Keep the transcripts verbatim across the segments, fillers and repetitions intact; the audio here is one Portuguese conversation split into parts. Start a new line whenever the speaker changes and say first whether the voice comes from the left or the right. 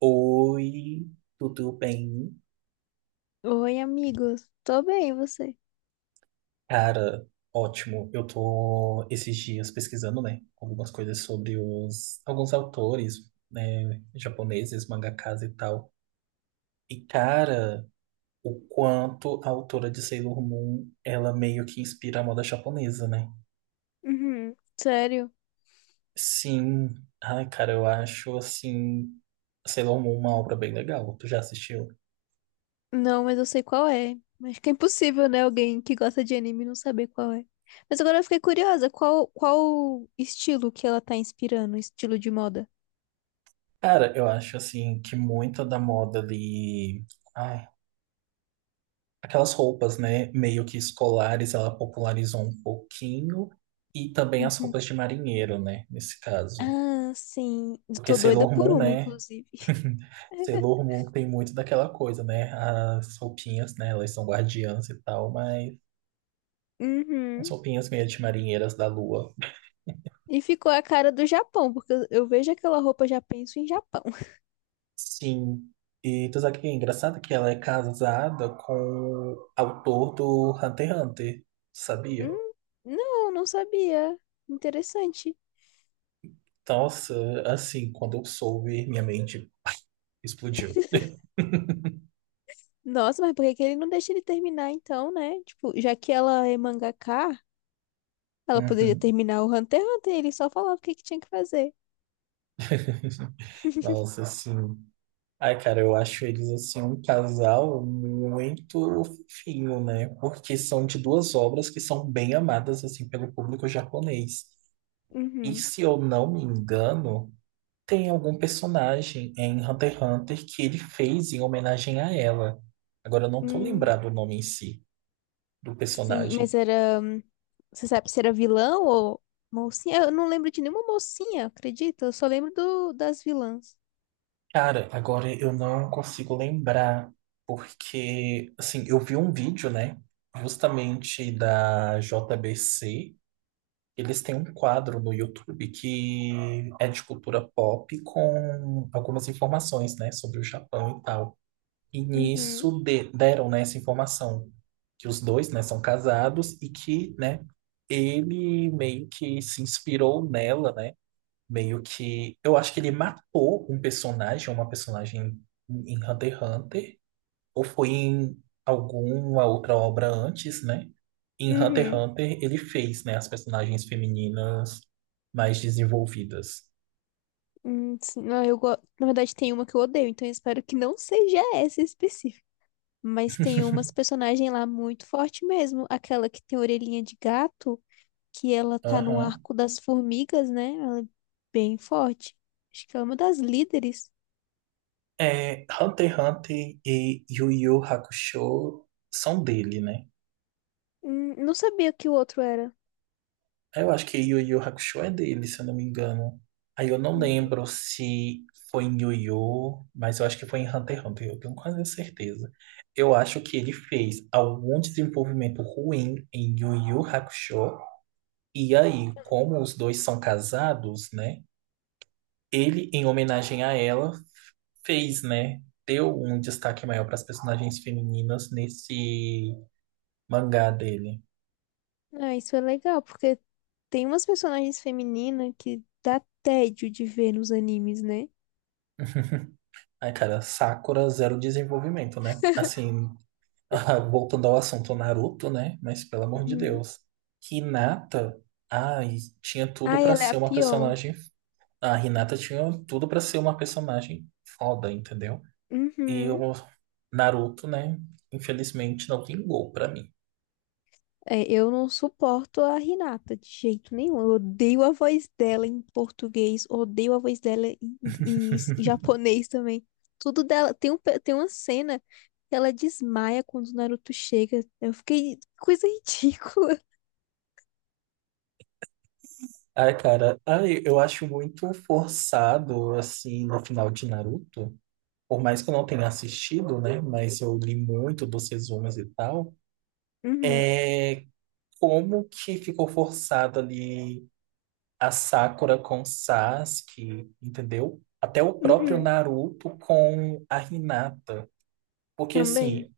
right: Oi, tudo bem?
left: Oi, amigos. Tô bem, e você?
right: Cara, ótimo. Eu tô esses dias pesquisando, né, algumas coisas sobre os alguns autores, né, japoneses, mangakas e tal. E cara, o quanto a autora de Sailor Moon, ela meio que inspira a moda japonesa, né?
left: Uhum. Sério?
right: Sim. Ai, cara, eu acho assim Sailor Moon uma obra bem legal. Tu já assistiu?
left: Não, mas eu sei qual é. Acho que é impossível, né? Alguém que gosta de anime não saber qual é. Mas agora eu fiquei curiosa, qual, qual estilo que ela tá inspirando? Estilo de moda?
right: Cara, eu acho assim que muita da moda ali. Ai, aquelas roupas, né, meio que escolares, ela popularizou um pouquinho, e também as
left: Uhum.
right: roupas de marinheiro, né, nesse caso.
left: Ah, sim. Eu
right: Porque
left: tô doida
right: Sailor
left: por
right: Moon,
left: uma,
right: né,
left: inclusive.
right: Sailor Moon tem muito daquela coisa, né, as roupinhas, né, elas são guardiãs e tal, mas as
left: Uhum.
right: roupinhas meio de marinheiras da lua.
left: E ficou a cara do Japão, porque eu eu vejo aquela roupa, já penso em Japão.
right: Sim, e tu sabe que é engraçado que ela é casada com o autor do Hunter x Hunter, sabia?
left: Hum, não, não sabia. Interessante.
right: Nossa, assim, quando eu soube, minha mente explodiu.
left: Nossa, mas por que que ele não deixa ele terminar então, né? Tipo, já que ela é mangaka, ela poderia
right: Uhum.
left: terminar o Hunter x Hunter, ele só falava o que que tinha que fazer.
right: Nossa, assim. Ai, cara, eu acho eles assim um casal muito fofinho, né? Porque são de duas obras que são bem amadas assim pelo público japonês. E
left: Uhum.
right: se eu não me engano, tem algum personagem em Hunter x Hunter que ele fez em homenagem a ela. Agora eu não tô
left: Hum,
right: lembrado o nome em si do
left: sim, mas
right: personagem.
left: era. hum, Você sabe se era vilão ou mocinha? Eu não lembro de nenhuma mocinha, acredita? Eu só lembro do, das vilãs.
right: Cara, agora eu não consigo lembrar, porque, assim, eu vi um vídeo, né, justamente da J B C. Eles têm um quadro no YouTube que é de cultura pop com algumas informações, né, sobre o Japão e tal. E
left: Uhum.
right: nisso de- deram, né, essa informação que os dois, né, são casados e que, né, ele meio que se inspirou nela, né, meio que. Eu acho que ele matou um personagem, uma personagem em Hunter x Hunter, ou foi em alguma outra obra antes, né? Em Hunter x
left: Uhum.
right: Hunter ele fez, né, as personagens femininas mais desenvolvidas.
left: Hum, sim, não, eu go... na verdade, tem uma que eu odeio, então eu espero que não seja essa específica. Mas tem umas personagens lá muito forte mesmo. Aquela que tem orelhinha de gato, que ela tá no
right: Aham.
left: arco das formigas, né? Ela é bem forte. Acho que ela é uma das líderes.
right: É, Hunter x Hunter e Yu Yu Hakusho são dele, né?
left: Hum, Não sabia que o outro era.
right: Eu acho que Yu Yu Hakusho é dele, se eu não me engano. Aí eu não
left: Uhum.
right: lembro se foi em Yu Yu, mas eu acho que foi em Hunter x Hunter, eu tenho quase certeza. Eu acho que ele fez algum desenvolvimento ruim em Yu Yu Hakusho, e aí, como os dois são casados, né? Ele, em homenagem a ela, fez, né? Deu um destaque maior para as personagens femininas nesse mangá dele.
left: Ah, isso é legal, porque tem umas personagens femininas que dá tédio de ver nos animes, né?
right: Ai, cara, Sakura zero desenvolvimento, né? Assim, voltando ao assunto Naruto, né? Mas pelo amor de
left: Uhum.
right: Deus. Hinata, ai, tinha tudo
left: Ah,
right: pra
left: ela é a
right: ser uma
left: pior.
right: personagem. A Hinata tinha tudo pra ser uma personagem foda, entendeu? E
left: Uhum.
right: o Naruto, né? Infelizmente não vingou pra mim.
left: É, eu não suporto a Renata de jeito nenhum. Eu odeio a voz dela em português, odeio a voz dela em, em- em japonês também. Tudo dela. Tem um, pe- tem uma cena que ela desmaia quando o Naruto chega. Eu fiquei. Coisa ridícula.
right: Ai, cara, ai, eu acho muito forçado, assim, no final de Naruto. Por mais que eu não tenha assistido, né? Mas eu li muito dos resumos e tal.
left: Uhum,
right: É como que ficou forçado ali a Sakura com o Sasuke, entendeu? Até o próprio
left: uhum.
right: Naruto com a Hinata. Porque,
left: Também.
right: assim,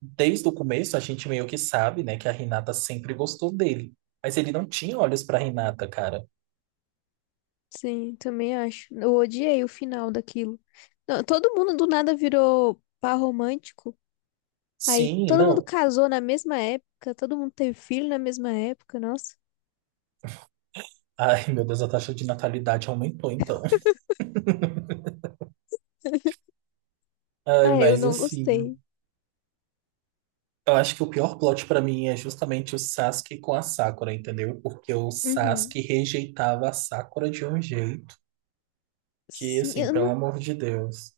right: desde o começo a gente meio que sabe, né, que a Hinata sempre gostou dele. Mas ele não tinha olhos pra Hinata, cara.
left: Sim, também acho. Eu odiei o final daquilo. Não, todo mundo do nada virou par romântico. Aí
right: Sim,
left: todo mundo
right: não.
left: casou na mesma época, todo mundo teve filho na mesma época. Nossa.
right: Ai, meu Deus, a taxa de natalidade aumentou, então. Ai,
left: Ah, eu
right: mas
left: não
right: assim,
left: gostei.
right: eu acho que o pior plot pra mim é justamente o Sasuke com a Sakura, entendeu? Porque o
left: Uhum.
right: Sasuke rejeitava a Sakura de um jeito que,
left: Sim,
right: assim,
left: eu
right: pelo
left: não,
right: amor de Deus.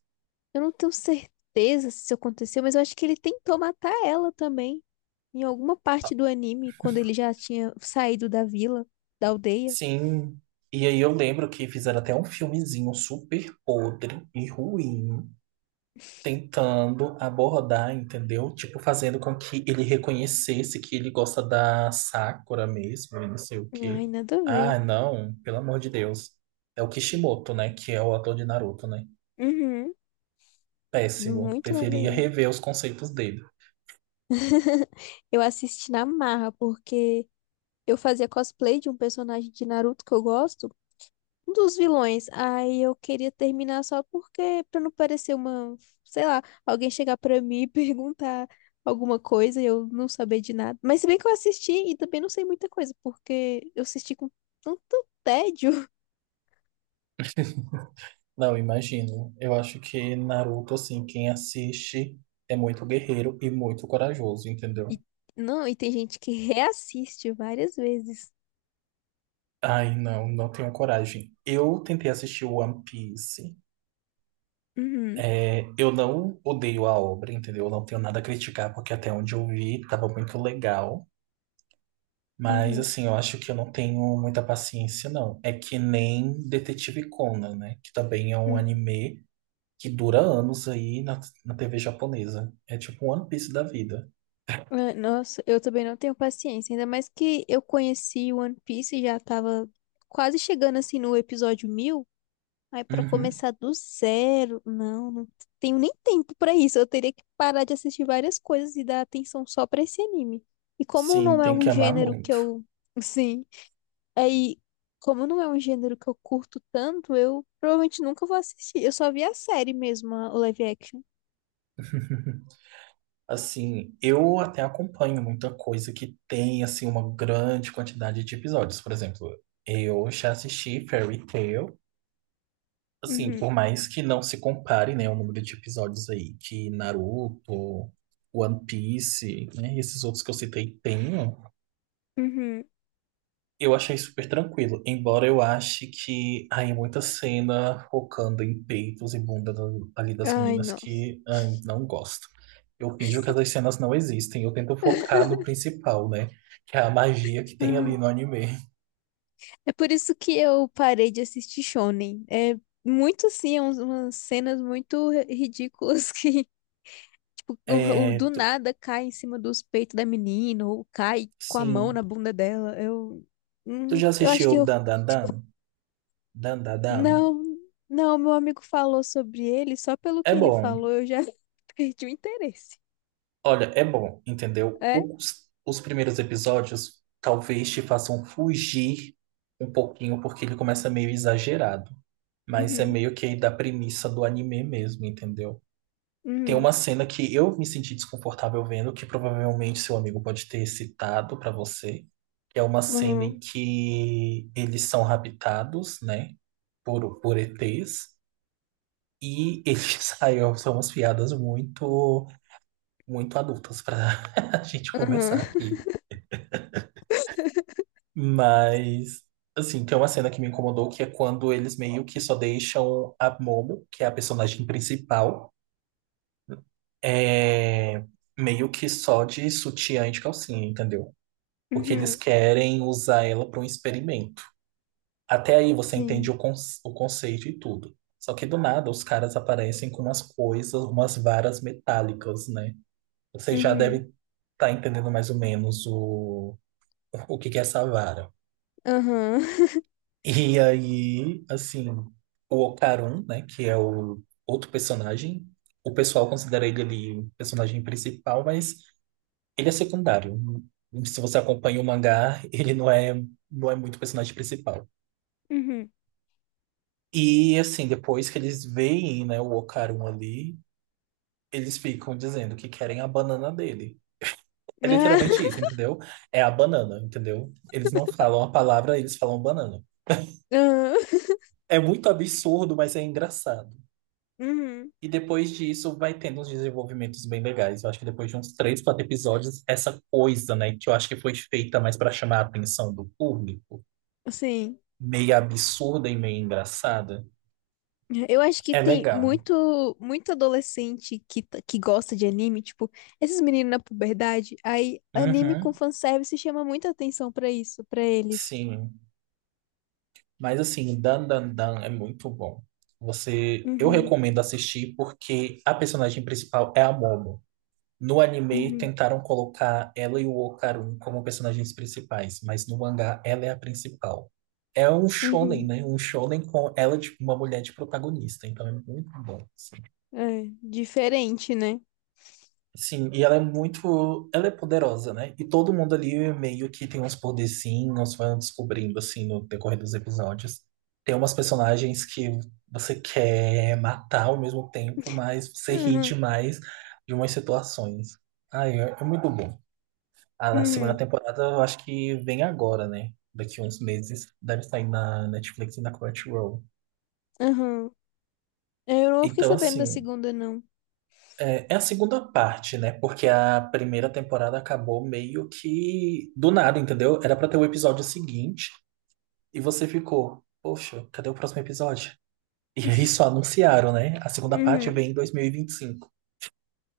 left: eu não tenho certeza se isso aconteceu, mas eu acho que ele tentou matar ela também. Em alguma parte do anime, quando ele já tinha saído da vila, da aldeia.
right: Sim. E aí eu lembro que fizeram até um filmezinho super podre e ruim, tentando abordar, entendeu? Tipo, fazendo com que ele reconhecesse que ele gosta da Sakura mesmo, e não sei o quê.
left: Ai, nada a ver.
right: Ah, não, pelo amor de Deus. É o Kishimoto, né? Que é o ator de Naruto, né?
left: Uhum.
right: Péssimo.
left: Muito nada a
right: Deveria
left: ver.
right: rever os conceitos dele.
left: Eu assisti na marra, porque eu fazia cosplay de um personagem de Naruto que eu gosto, um dos vilões. Aí eu queria terminar só porque, pra não parecer uma, sei lá, alguém chegar pra mim e perguntar alguma coisa e eu não saber de nada. Mas se bem que eu assisti e também não sei muita coisa, porque eu assisti com tanto tédio.
right: Não, imagino. Eu acho que Naruto, assim, quem assiste é muito guerreiro e muito corajoso,
left: E,
right: entendeu?
left: não, e tem gente que reassiste várias vezes.
right: Ai, não, não tenho coragem. Eu tentei assistir One Piece.
left: Uhum,
right: É, eu não odeio a obra, entendeu? Eu não tenho nada a criticar, porque até onde eu vi tava muito legal. Mas,
left: uhum,
right: assim, eu acho que eu não tenho muita paciência, não. É que nem Detetive Conan, né? Que também é um
left: uhum.
right: anime que dura anos aí na, na T V japonesa. É tipo um One Piece da vida.
left: Ah, nossa, eu também não tenho paciência, ainda mais que eu conheci One Piece e já tava quase chegando assim no episódio mil. Aí pra
right: Uhum.
left: começar do zero, não, não tenho nem tempo pra isso. Eu teria que parar de assistir várias coisas e dar atenção só pra esse anime. E como
right: Sim,
left: não é
right: tem que
left: um
right: amar
left: gênero que
right: muito.
left: eu, sim, aí como não é um gênero que eu curto tanto, eu provavelmente nunca vou assistir. Eu só vi a série mesmo, a- o live action.
right: Assim, eu até acompanho muita coisa que tem, assim, uma grande quantidade de episódios. Por exemplo, eu já assisti Fairy Tail. Assim,
left: Uhum,
right: por mais que não se compare, né, o número de episódios aí que Naruto, One Piece, né, e esses outros que eu citei tenham,
left: uhum.
right: eu achei super tranquilo, embora eu ache que há muita cena focando em peitos e bunda da- ali das
left: Ai,
right: meninas
left: nossa.
right: que ai, não gosto. Eu finjo que essas cenas não existem, eu tento focar no principal, né? Que é a magia que tem ali
left: Uhum.
right: no anime.
left: É por isso que eu parei de assistir Shonen. É muito assim, é uns- umas cenas muito ri- ridículas que o, o-
right: É,
left: do
right: tu-
left: nada cai em cima dos peitos da menina, ou cai com a mão
right: sim.
left: na bunda dela. Eu,
right: Tu
left: hum,
right: já
left: eu acho
right: assistiu
left: que eu.
right: Dan Dan Dan? Dan Dan Dan?
left: Não, não, meu amigo falou sobre ele, só pelo
right: É
left: que ele
right: bom.
left: falou eu já perdi o interesse.
right: Olha, é bom, entendeu?
left: É?
right: Os, os primeiros episódios talvez te façam fugir um pouquinho, porque ele começa meio exagerado. Mas é
left: Uhum,
right: meio que da premissa do anime mesmo, entendeu? Tem
left: uhum,
right: uma cena que eu me senti desconfortável vendo, que provavelmente seu amigo pode ter citado pra você, que é uma cena
left: uhum,
right: em que eles são raptados, né, por, por E Tês, e eles aí ó, são umas piadas muito, muito adultas pra a gente
left: uhum,
right: conversar aqui. Mas assim, tem uma cena que me incomodou, que é quando eles meio que só deixam a Momo, que é a personagem principal, é meio que só de sutiã e de calcinha, entendeu? Porque eles
left: uhum,
right: querem usar ela para um experimento. Até aí você entende
left: sim,
right: o, con- o conceito e tudo. Só que do nada os caras aparecem com umas coisas, umas varas metálicas, né? Você já
left: uhum,
right: deve estar entendendo mais ou menos o, o que que é essa vara.
left: uhum,
right: E aí, assim, o Okarun, né, que é o outro personagem, o pessoal considera ele ali o personagem principal, mas ele é secundário. Se você acompanha o mangá, ele não é, não é muito personagem principal.
left: uhum,
right: E assim, depois que eles veem, né, o Okarun ali, eles ficam dizendo que querem a banana dele. É
left: ah,
right: literalmente isso, entendeu? É a banana, entendeu? Eles não falam a palavra, eles falam banana.
left: uhum,
right: É muito absurdo, mas é engraçado.
left: uhum,
right: E depois disso vai tendo uns desenvolvimentos bem legais. Eu acho que depois de uns três, quatro episódios, essa coisa, né, que eu acho que foi feita mais para chamar a atenção do público
left: sim.
right: meio absurda e meio engraçada.
left: Eu acho que
right: É
left: tem
right: legal.
left: muito, muito adolescente que, t- que gosta de anime, tipo, esses meninos na puberdade, aí anime com
right: Uhum,
left: fanservice chama muita atenção pra isso, pra eles.
right: sim. Mas assim, Dan Dan Dan é muito bom. Você, eu
left: Uhum,
right: recomendo assistir porque a personagem principal é a Momo. No anime
left: uhum,
right: tentaram colocar ela e o Okarun como personagens principais, mas no mangá ela é a principal. É um shonen,
left: uhum.
right: né? Um shonen com ela de uma mulher de protagonista, então é muito bom. Assim.
left: É, diferente, né?
right: Sim, e ela é muito, ela é poderosa, né? E todo mundo ali meio que tem uns poderzinhos, vai descobrindo assim no decorrer dos episódios. Tem umas personagens que você quer matar ao mesmo tempo, mas você ri
left: Uhum,
right: demais de umas situações. Ai, é, é muito bom. A segunda
left: uhum,
right: temporada eu acho que vem agora, né? Daqui uns meses. Deve sair na Netflix e na Crunchyroll.
left: uhum. Eu não fiquei
right: Então,
left: sabendo da
right: assim,
left: segunda, não.
right: É, é a segunda parte, né? Porque a primeira temporada acabou meio que do nada, entendeu? Era pra ter o episódio seguinte e você ficou, poxa, cadê o próximo episódio? E aí só anunciaram, né? A segunda parte
left: Uhum.
right: vem em dois mil e vinte e cinco.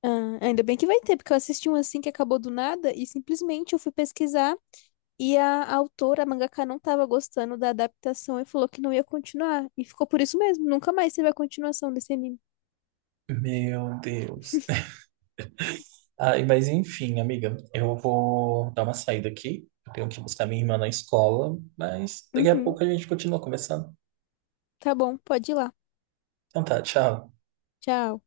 left: Ah, ainda bem que vai ter, porque eu assisti um assim que acabou do nada e simplesmente eu fui pesquisar. E a autora, a mangaka, não estava gostando da adaptação e falou que não ia continuar. E ficou por isso mesmo. Nunca mais teve a continuação desse anime.
right: Meu Deus. Ai, mas enfim, amiga, eu vou dar uma saída aqui. Eu tenho que buscar minha irmã na escola, mas daqui a
left: Uhum.
right: pouco a gente continua conversando.
left: Tá bom, pode ir lá.
right: Então tá, tchau.
left: Tchau.